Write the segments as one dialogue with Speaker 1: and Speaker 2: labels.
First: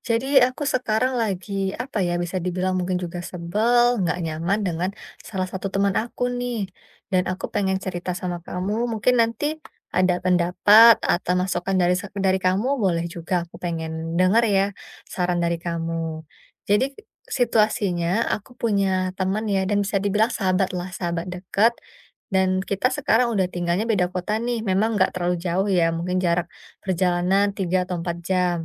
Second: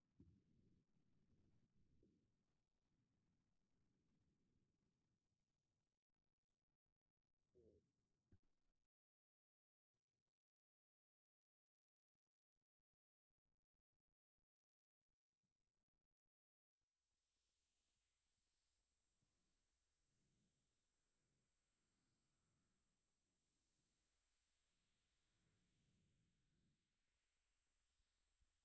Speaker 1: Jadi aku sekarang lagi, apa ya, bisa dibilang mungkin juga sebel, nggak nyaman dengan salah satu teman aku nih. Dan aku pengen cerita sama kamu, mungkin nanti ada pendapat atau masukan dari dari kamu boleh juga. Aku pengen dengar ya saran dari kamu. Jadi situasinya aku punya teman ya dan bisa dibilang sahabat lah, sahabat dekat. Dan kita sekarang udah tinggalnya beda kota nih, memang nggak terlalu jauh ya, mungkin jarak perjalanan 3 atau 4 jam.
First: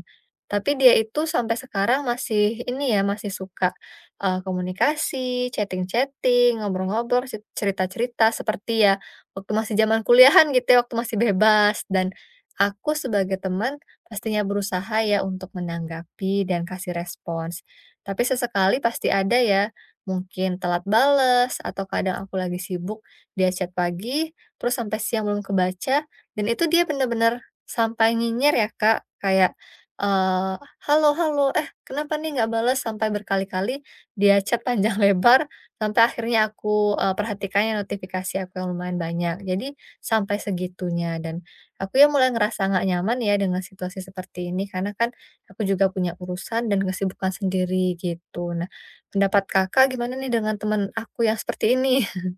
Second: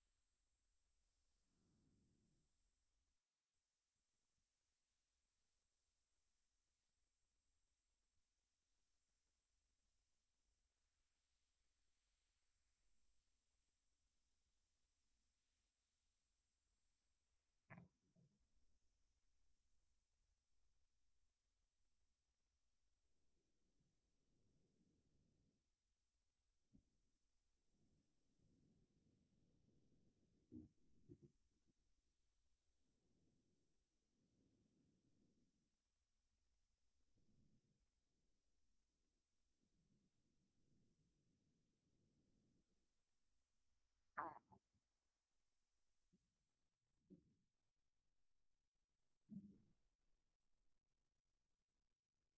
Speaker 1: Tapi dia itu sampai sekarang masih ini ya, masih suka, komunikasi, chatting-chatting, ngobrol-ngobrol, cerita-cerita seperti ya waktu masih zaman kuliahan gitu ya, waktu masih bebas. Dan aku sebagai teman pastinya berusaha ya untuk menanggapi dan kasih respons. Tapi sesekali pasti ada ya, mungkin telat bales atau kadang aku lagi sibuk, dia chat pagi, terus sampai siang belum kebaca, dan itu dia bener-bener sampai nyinyir ya Kak, kayak Eee, "Halo halo, eh kenapa nih nggak balas?" Sampai berkali-kali dia chat panjang lebar, sampai akhirnya aku, perhatikan ya notifikasi aku yang lumayan banyak. Jadi sampai segitunya dan aku ya mulai ngerasa nggak nyaman ya dengan situasi seperti ini, karena kan aku juga punya urusan dan kesibukan sendiri gitu. Nah, pendapat Kakak gimana nih dengan teman aku yang seperti ini?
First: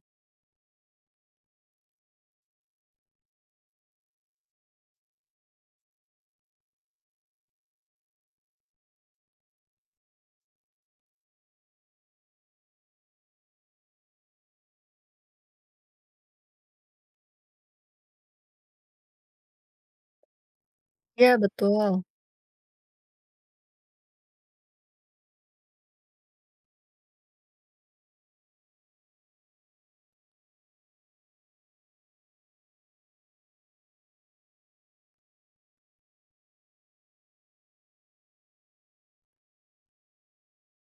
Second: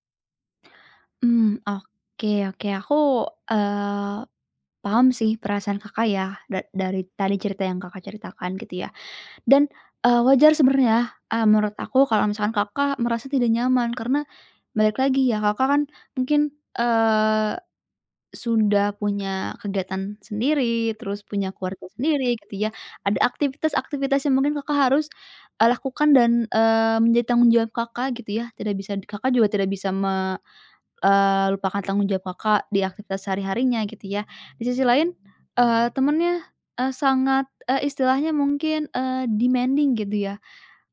Speaker 2: Oke oke. Aku, eee, paham sih perasaan Kakak ya, dari tadi cerita yang Kakak ceritakan gitu ya. Dan, wajar sebenarnya, menurut aku kalau misalkan Kakak merasa tidak nyaman karena balik lagi ya, Kakak kan mungkin, eee, sudah punya kegiatan sendiri, terus
Speaker 1: Ya
Speaker 2: punya keluarga
Speaker 1: betul.
Speaker 2: sendiri gitu ya. Ada aktivitas-aktivitas yang mungkin Kakak harus, lakukan dan, menjadi tanggung jawab Kakak gitu ya. Tidak bisa Kakak juga tidak bisa lupakan tanggung jawab Kakak di aktivitas sehari-harinya gitu ya. Di sisi lain, temennya, sangat, istilahnya mungkin, demanding gitu ya,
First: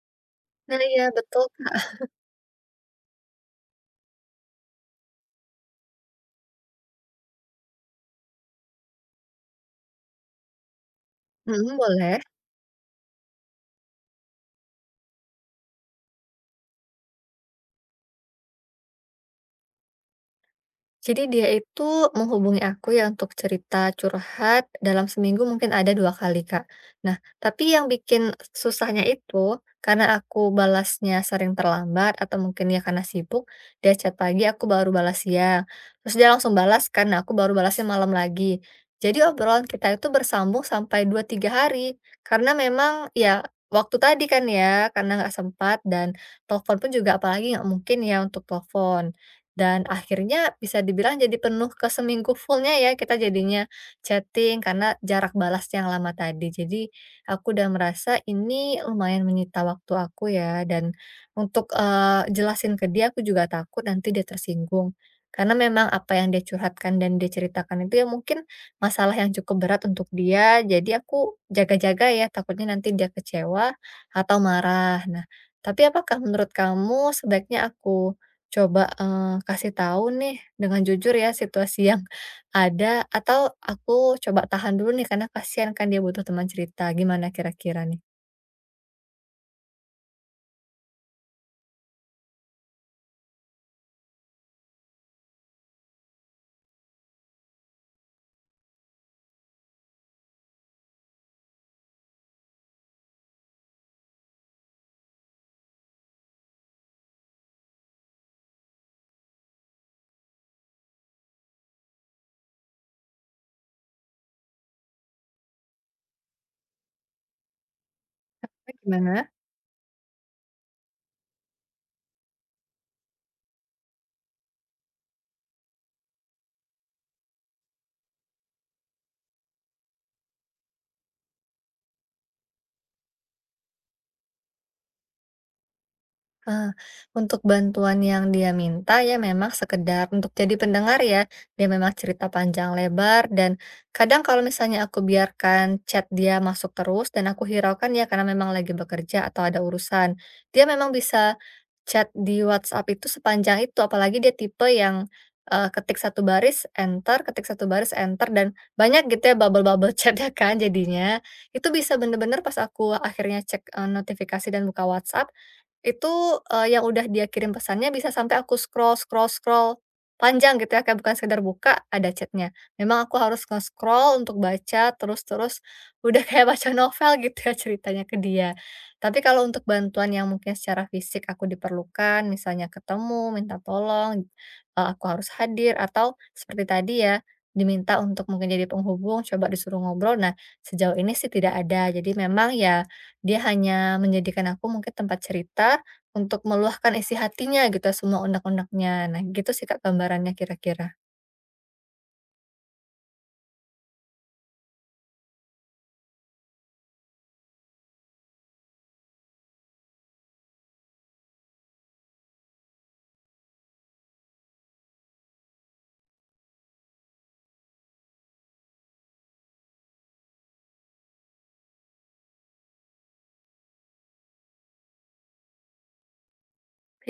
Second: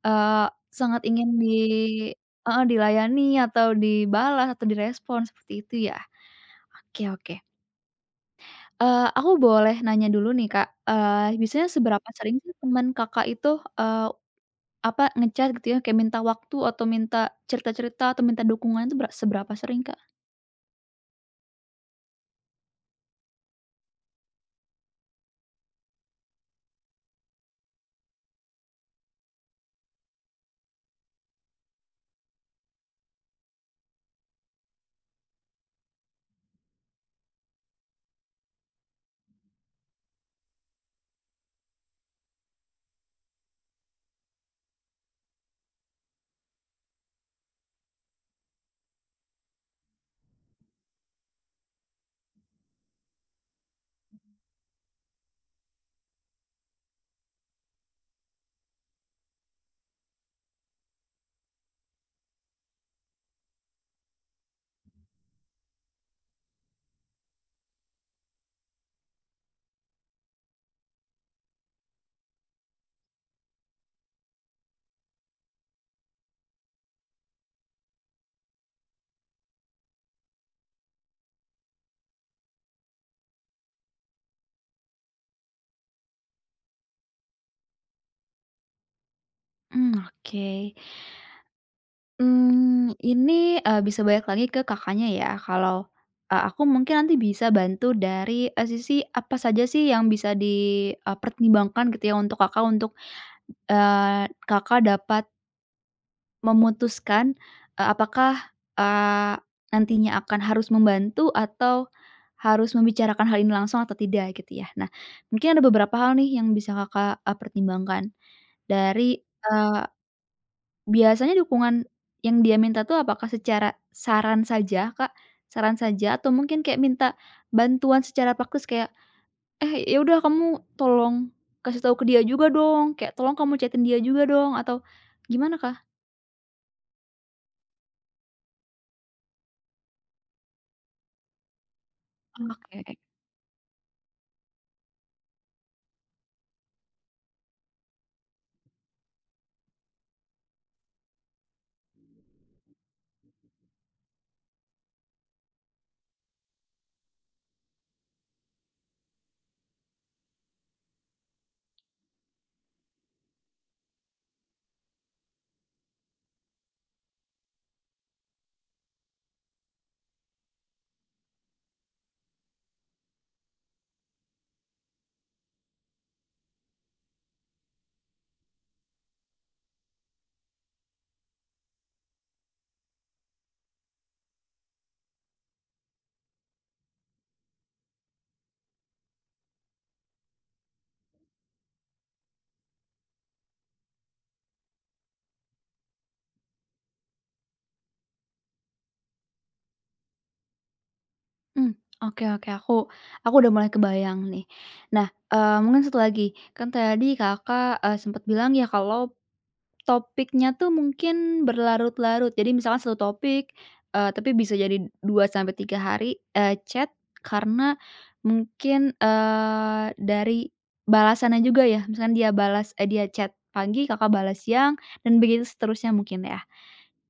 Speaker 1: Nah iya
Speaker 2: sangat ingin
Speaker 1: betul, Kak.
Speaker 2: heeh, dilayani atau dibalas atau direspon seperti itu ya. Oke oke. Aku boleh nanya dulu nih Kak, biasanya
Speaker 1: Mhm,
Speaker 2: seberapa
Speaker 1: boleh.
Speaker 2: sering sih teman Kakak itu, apa, nge-chat gitu ya, kayak minta waktu atau minta cerita-cerita atau minta dukungan itu seberapa sering Kak?
Speaker 1: Jadi dia itu menghubungi aku ya untuk cerita curhat dalam seminggu mungkin ada 2 kali, Kak. Nah, tapi yang bikin susahnya itu karena aku balasnya sering terlambat atau mungkin ya karena sibuk, dia chat pagi aku baru balas siang, terus dia langsung balas karena aku baru balasnya malam lagi. Jadi obrolan kita itu bersambung sampai 2-3 hari karena memang ya waktu tadi kan ya, karena nggak sempat dan telepon pun juga apalagi nggak mungkin ya untuk telepon. Dan akhirnya bisa dibilang jadi penuh ke seminggu full ya kita jadinya chatting karena jarak balas yang lama tadi. Jadi aku udah merasa ini lumayan menyita waktu aku ya dan untuk, jelasin ke dia aku juga takut nanti dia tersinggung. Karena memang apa yang dia curhatkan dan dia ceritakan itu ya mungkin masalah yang cukup berat untuk dia, jadi aku jaga-jaga ya takutnya nanti dia kecewa atau marah. Nah, tapi apakah menurut kamu sebaiknya aku coba, kasih tahu nih dengan jujur ya situasi yang ada, atau aku coba tahan dulu nih karena kasihan kan dia butuh teman cerita, gimana kira-kira nih?
Speaker 2: Oke. Ini, bisa balik lagi ke Kakaknya ya, kalau, aku mungkin nanti bisa bantu dari, sisi apa saja sih yang bisa pertimbangkan gitu ya untuk Kakak untuk, Kakak dapat memutuskan, apakah, eee, nantinya akan harus membantu atau harus membicarakan hal ini langsung atau tidak gitu ya. Nah, mungkin ada beberapa hal nih yang bisa Kakak, pertimbangkan dari,
Speaker 1: Gimana?
Speaker 2: eee Biasanya dukungan yang dia minta tuh apakah secara saran saja, Kak? Saran saja atau mungkin kayak minta bantuan secara praktis kayak, "Eh, ya udah kamu tolong kasih tahu ke dia juga dong," kayak, "Tolong kamu chat dia juga dong," atau gimana, Kak?
Speaker 1: Eee, untuk bantuan yang dia minta ya memang sekedar untuk jadi pendengar ya, dia memang cerita panjang
Speaker 2: Oke.
Speaker 1: lebar dan kadang kalau misalnya aku biarkan chat dia masuk terus dan aku hiraukan ya karena memang lagi bekerja atau ada urusan, dia memang bisa chat di WhatsApp itu sepanjang itu apalagi dia tipe yang, ketik satu baris enter ketik satu baris enter dan banyak gitu ya bubble-bubble chat-nya kan jadinya, itu bisa bener-bener pas aku akhirnya cek, notifikasi dan buka WhatsApp, itu, yang udah dia kirim pesannya bisa sampai aku scroll scroll scroll panjang gitu ya, kayak bukan sekedar buka ada chatnya. Memang aku harus nge-scroll untuk baca terus-terus, udah kayak baca novel gitu ya ceritanya ke dia. Tapi kalau untuk bantuan yang mungkin secara fisik aku diperlukan, misalnya ketemu, minta tolong, aku harus hadir atau seperti tadi ya, diminta untuk mungkin jadi penghubung, coba disuruh ngobrol, nah sejauh ini sih tidak ada. Jadi memang ya dia hanya menjadikan aku mungkin tempat cerita untuk meluahkan isi hatinya gitu, semua unek-uneknya. Nah gitu sih Kak gambarannya kira-kira.
Speaker 2: Mmm, oke oke, aku udah mulai kebayang nih. Nah, mungkin satu lagi, kan tadi Kakak, sempet bilang ya kalau topiknya tuh mungkin berlarut-larut. Jadi misalkan satu topik, tapi bisa jadi 2 sampai 3 hari, chat karena mungkin, dari balasannya juga ya. Misalkan dia chat pagi, Kakak balas siang, dan begitu seterusnya mungkin ya.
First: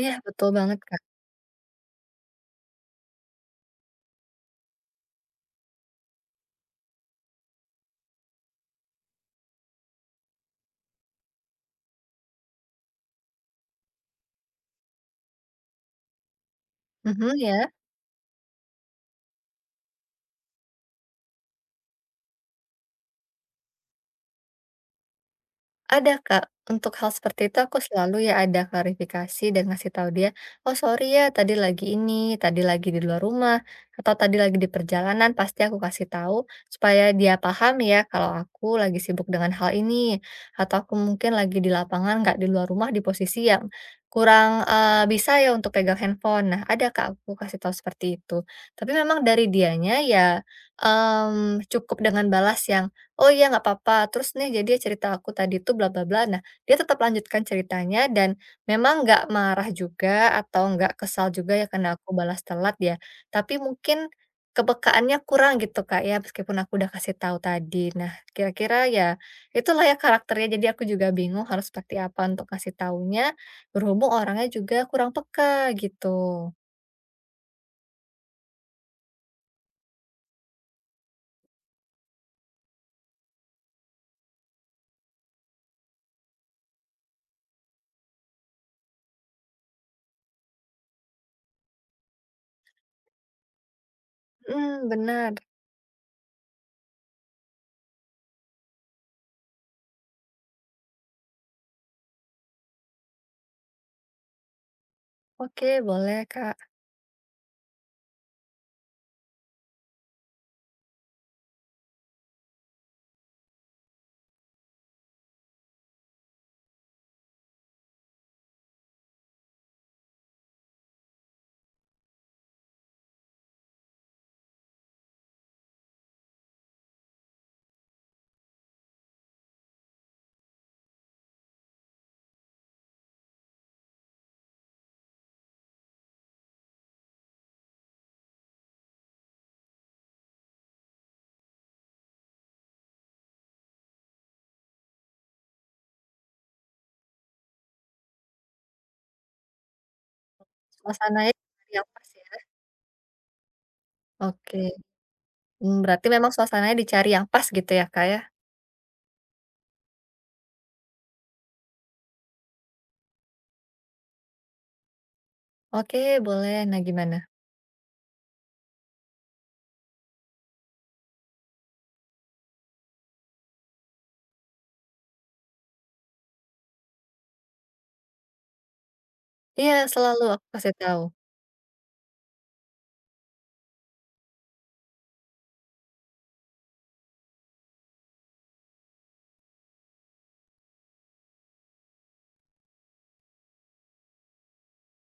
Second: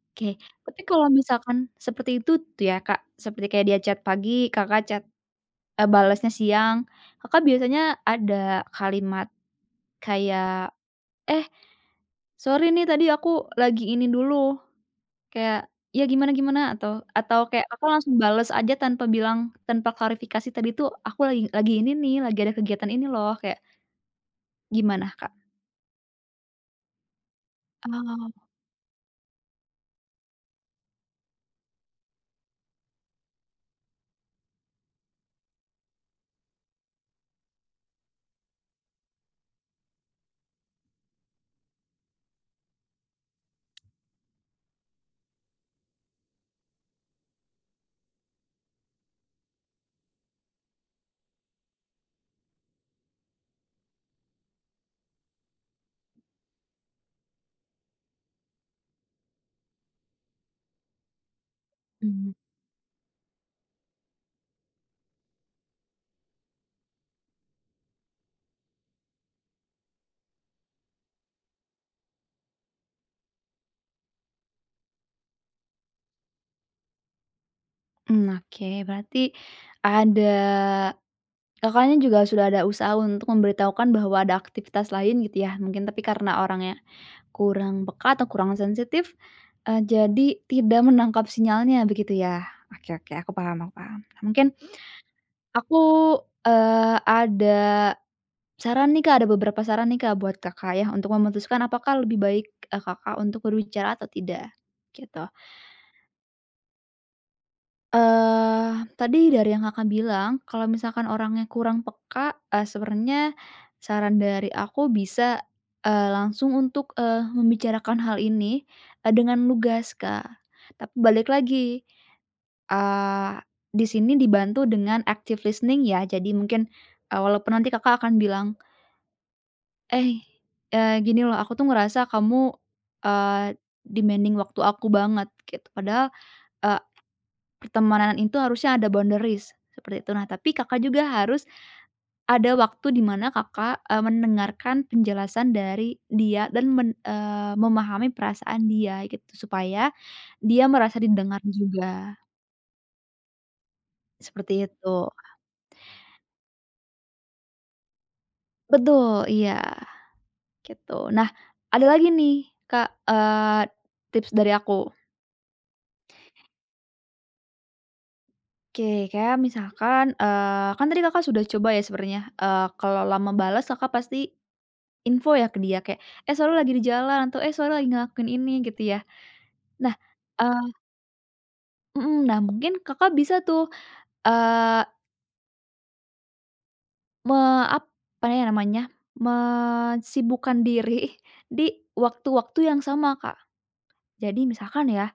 Speaker 1: Iya
Speaker 2: Oke,
Speaker 1: betul banget
Speaker 2: tapi
Speaker 1: Kak.
Speaker 2: kalau misalkan seperti itu tuh ya, Kak, seperti kayak dia chat pagi, Kakak balasnya siang, Kakak biasanya ada kalimat kayak, "Eh, sorry nih tadi aku lagi ini dulu." Kayak, "Ya gimana gimana?" Atau
Speaker 1: Mhm,
Speaker 2: atau kayak
Speaker 1: ya.
Speaker 2: aku langsung bales aja tanpa bilang, tanpa klarifikasi tadi tuh, "Aku lagi ini nih, lagi ada kegiatan ini loh." Kayak gimana, Kak?
Speaker 1: Ada Kak, untuk hal seperti itu aku selalu
Speaker 2: Oh,
Speaker 1: ya ada klarifikasi dan ngasih tahu dia, "Oh sorry ya tadi lagi ini, tadi lagi di luar rumah, atau tadi lagi di perjalanan," pasti aku kasih tahu supaya dia paham ya kalau aku lagi sibuk dengan hal ini, atau aku mungkin lagi di lapangan nggak di luar rumah di posisi yang kurang, bisa ya untuk pegang handphone. Nah ada Kak aku kasih tahu seperti itu. Tapi memang dari dianya ya, cukup dengan balas yang "Oh iya nggak apa-apa, terus nih jadi cerita aku tadi tuh bla bla bla." Nah, dia tetap lanjutkan ceritanya dan memang nggak marah juga atau nggak kesal juga ya karena aku
Speaker 2: mhm.
Speaker 1: balas telat ya. Tapi mungkin kepekaannya kurang gitu Kak ya meskipun aku udah kasih tahu tadi. Nah, kira-kira ya itulah ya karakternya. Jadi aku juga bingung harus seperti apa untuk kasih taunya berhubung orangnya juga kurang peka gitu.
Speaker 2: Oke, berarti ada Kakaknya juga sudah ada usaha untuk memberitahukan bahwa ada aktivitas lain gitu ya mungkin, tapi karena orangnya kurang peka atau kurang sensitif, jadi tidak menangkap sinyalnya begitu ya? Oke oke, aku paham aku paham. Nah, mungkin
Speaker 1: Hmm, benar.
Speaker 2: aku, ada saran nih Kak, ada beberapa saran nih Kak buat Kakak ya untuk memutuskan apakah lebih baik, Kakak untuk berbicara atau tidak, gitu.
Speaker 1: Oke, boleh Kak.
Speaker 2: Eee, Tadi dari yang Kakak bilang kalau misalkan orangnya kurang peka, sebenarnya saran dari aku bisa, langsung untuk, membicarakan hal ini, dengan lugas Kak. Tapi balik lagi, eee, di sini dibantu dengan active listening ya jadi mungkin, walaupun nanti Kakak akan bilang Eh, gini loh, aku tuh ngerasa kamu, eee, demanding waktu aku banget gitu. Padahal, eee, pertemanan itu harusnya ada boundaries seperti itu. Nah, tapi Kakak juga harus ada waktu di mana Kakak, mendengarkan penjelasan dari dia dan memahami perasaan dia gitu, supaya dia merasa
Speaker 1: Suasananya
Speaker 2: didengar
Speaker 1: yang pas
Speaker 2: juga,
Speaker 1: ya.
Speaker 2: seperti
Speaker 1: Oke.
Speaker 2: itu.
Speaker 1: Berarti memang suasananya dicari yang pas gitu ya, Kak, ya?
Speaker 2: Betul, iya, gitu. Nah, ada lagi nih Kak, tips dari aku.
Speaker 1: Oke, boleh. Nah, gimana?
Speaker 2: Oke, kayak misalkan, kan tadi Kakak sudah coba ya sebenarnya, kalau lama balas Kakak pasti info ya ke dia kayak, "Eh, sorry lagi di jalan," atau, "Eh, sorry lagi ngelakuin ini," gitu ya.
Speaker 1: Iya,
Speaker 2: Nah,
Speaker 1: selalu aku kasih
Speaker 2: eee
Speaker 1: tahu.
Speaker 2: mhm, nah, mungkin Kakak bisa tuh, eee, me apa ya namanya, mensibukkan diri di waktu-waktu yang sama, Kak. Jadi misalkan ya,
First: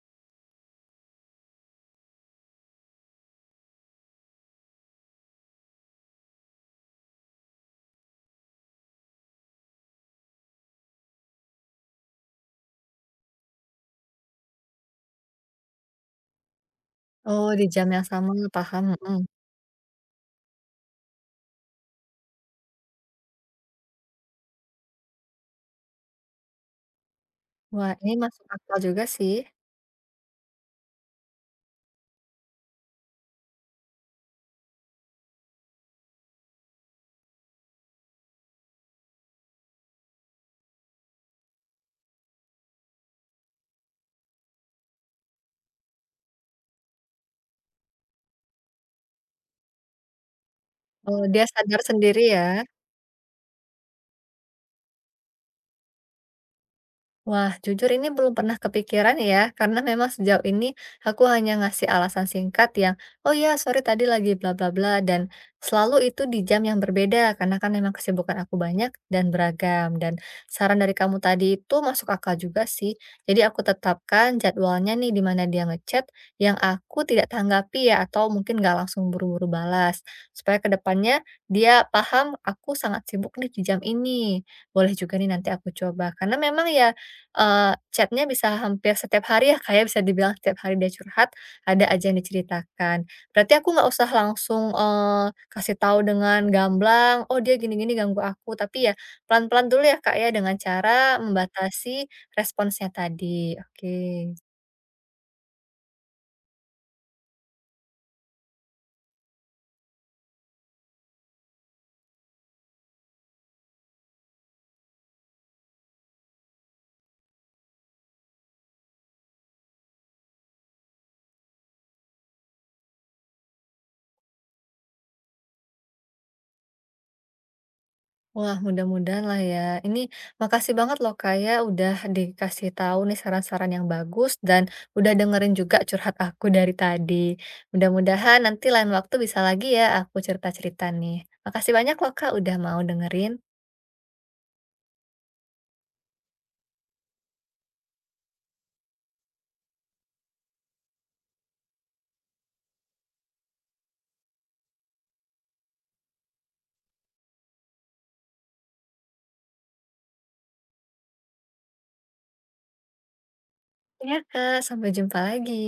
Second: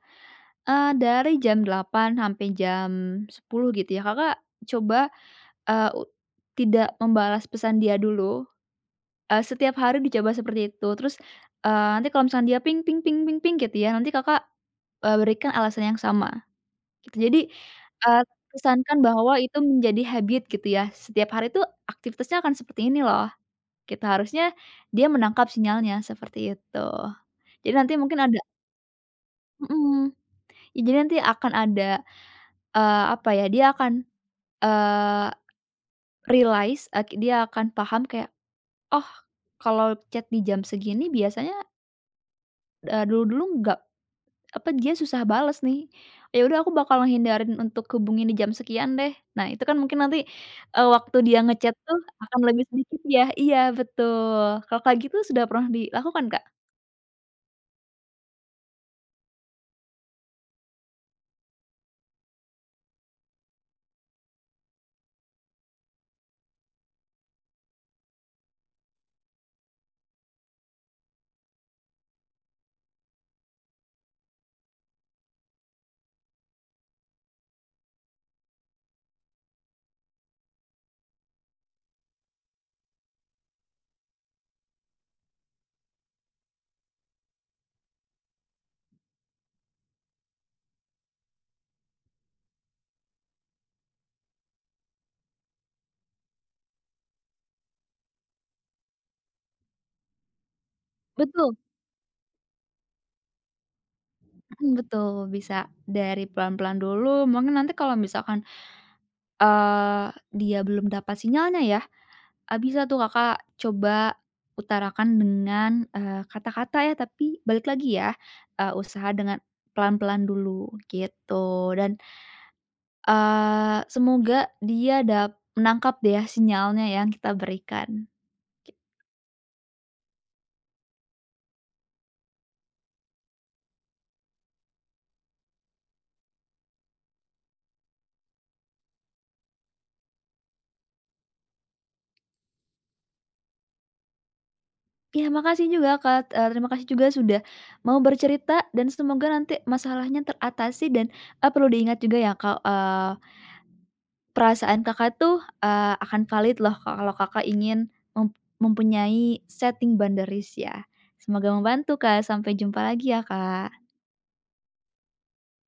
Speaker 2: dari jam 8 sampai jam 10 gitu ya, Kakak coba, eee, u tidak membalas pesan dia dulu. Setiap hari dicoba seperti itu. Terus, nanti kalau misalkan dia ping ping ping ping ping gitu ya, nanti Kakak, berikan alasan yang sama, gitu. Jadi,
Speaker 1: Oh, di jam yang
Speaker 2: eee,
Speaker 1: sama, paham,
Speaker 2: kesankan
Speaker 1: mhm.
Speaker 2: bahwa itu menjadi habit gitu ya, setiap hari itu aktivitasnya akan seperti ini loh, gitu. Harusnya dia menangkap sinyalnya, seperti itu. Jadi
Speaker 1: Wah,
Speaker 2: nanti
Speaker 1: ini
Speaker 2: mungkin ada
Speaker 1: masuk akal juga sih.
Speaker 2: mhm, ya jadi nanti akan ada, apa ya, dia akan, eee, realize, dia akan paham kayak, "Oh, kalau chat di jam segini biasanya, dulu-dulu nggak apa, dia susah bales nih, ya udah aku bakal ngehindarin untuk hubungin di jam sekian deh." Nah, itu kan mungkin nanti, waktu
Speaker 1: Oh,
Speaker 2: dia
Speaker 1: dia
Speaker 2: ngechat
Speaker 1: sadar
Speaker 2: tuh
Speaker 1: sendiri
Speaker 2: akan
Speaker 1: ya?
Speaker 2: lebih sedikit ya iya, betul. Kalau kayak gitu sudah pernah dilakukan, Kak?
Speaker 1: Wah, jujur ini belum pernah kepikiran ya, karena memang sejauh ini aku hanya ngasih alasan singkat yang, oh ya sorry tadi lagi bla bla bla, dan selalu itu di jam yang berbeda, karena kan memang kesibukan aku banyak dan beragam. Dan saran dari kamu tadi itu masuk akal juga sih, jadi aku tetapkan jadwalnya nih di mana dia ngechat, yang aku tidak tanggapi ya, atau mungkin nggak langsung buru-buru balas, supaya kedepannya dia paham aku sangat sibuk nih di jam ini. Boleh juga nih nanti aku coba, karena memang ya chat bisa hampir setiap hari ya, kayak bisa dibilang setiap hari dia curhat, ada aja yang diceritakan. Berarti aku nggak usah langsung, kasih tahu dengan gamblang, "Oh, dia gini-gini ganggu aku," tapi ya pelan-pelan dulu ya, Kak, ya, dengan cara
Speaker 2: Betul,
Speaker 1: membatasi responsnya tadi. Oke.
Speaker 2: mhm, betul, bisa dari pelan-pelan dulu, mungkin nanti kalau misalkan, eee, dia belum dapat sinyalnya ya, bisa tuh Kakak coba utarakan dengan, kata-kata ya, tapi balik lagi ya, usaha dengan pelan-pelan dulu, gitu. Dan semoga dia menangkap deh ya sinyalnya yang kita berikan.
Speaker 1: Wah, mudah-mudahan lah ya. Ini makasih banget loh Kak ya udah dikasih tahu nih saran-saran yang bagus dan udah dengerin juga curhat aku dari tadi. Mudah-mudahan nanti lain waktu bisa lagi ya aku cerita-cerita nih. Makasih banyak loh Kak udah mau dengerin.
Speaker 2: Ya makasih juga Kak, terima kasih juga sudah mau bercerita dan semoga nanti masalahnya teratasi dan, perlu diingat juga ya Kak, perasaan Kakak tuh, akan valid loh kalau Kakak ingin mem mempunyai setting boundaries ya. Semoga membantu Kak, sampai jumpa lagi ya Kak.
Speaker 1: Ya, Kak, sampai jumpa lagi.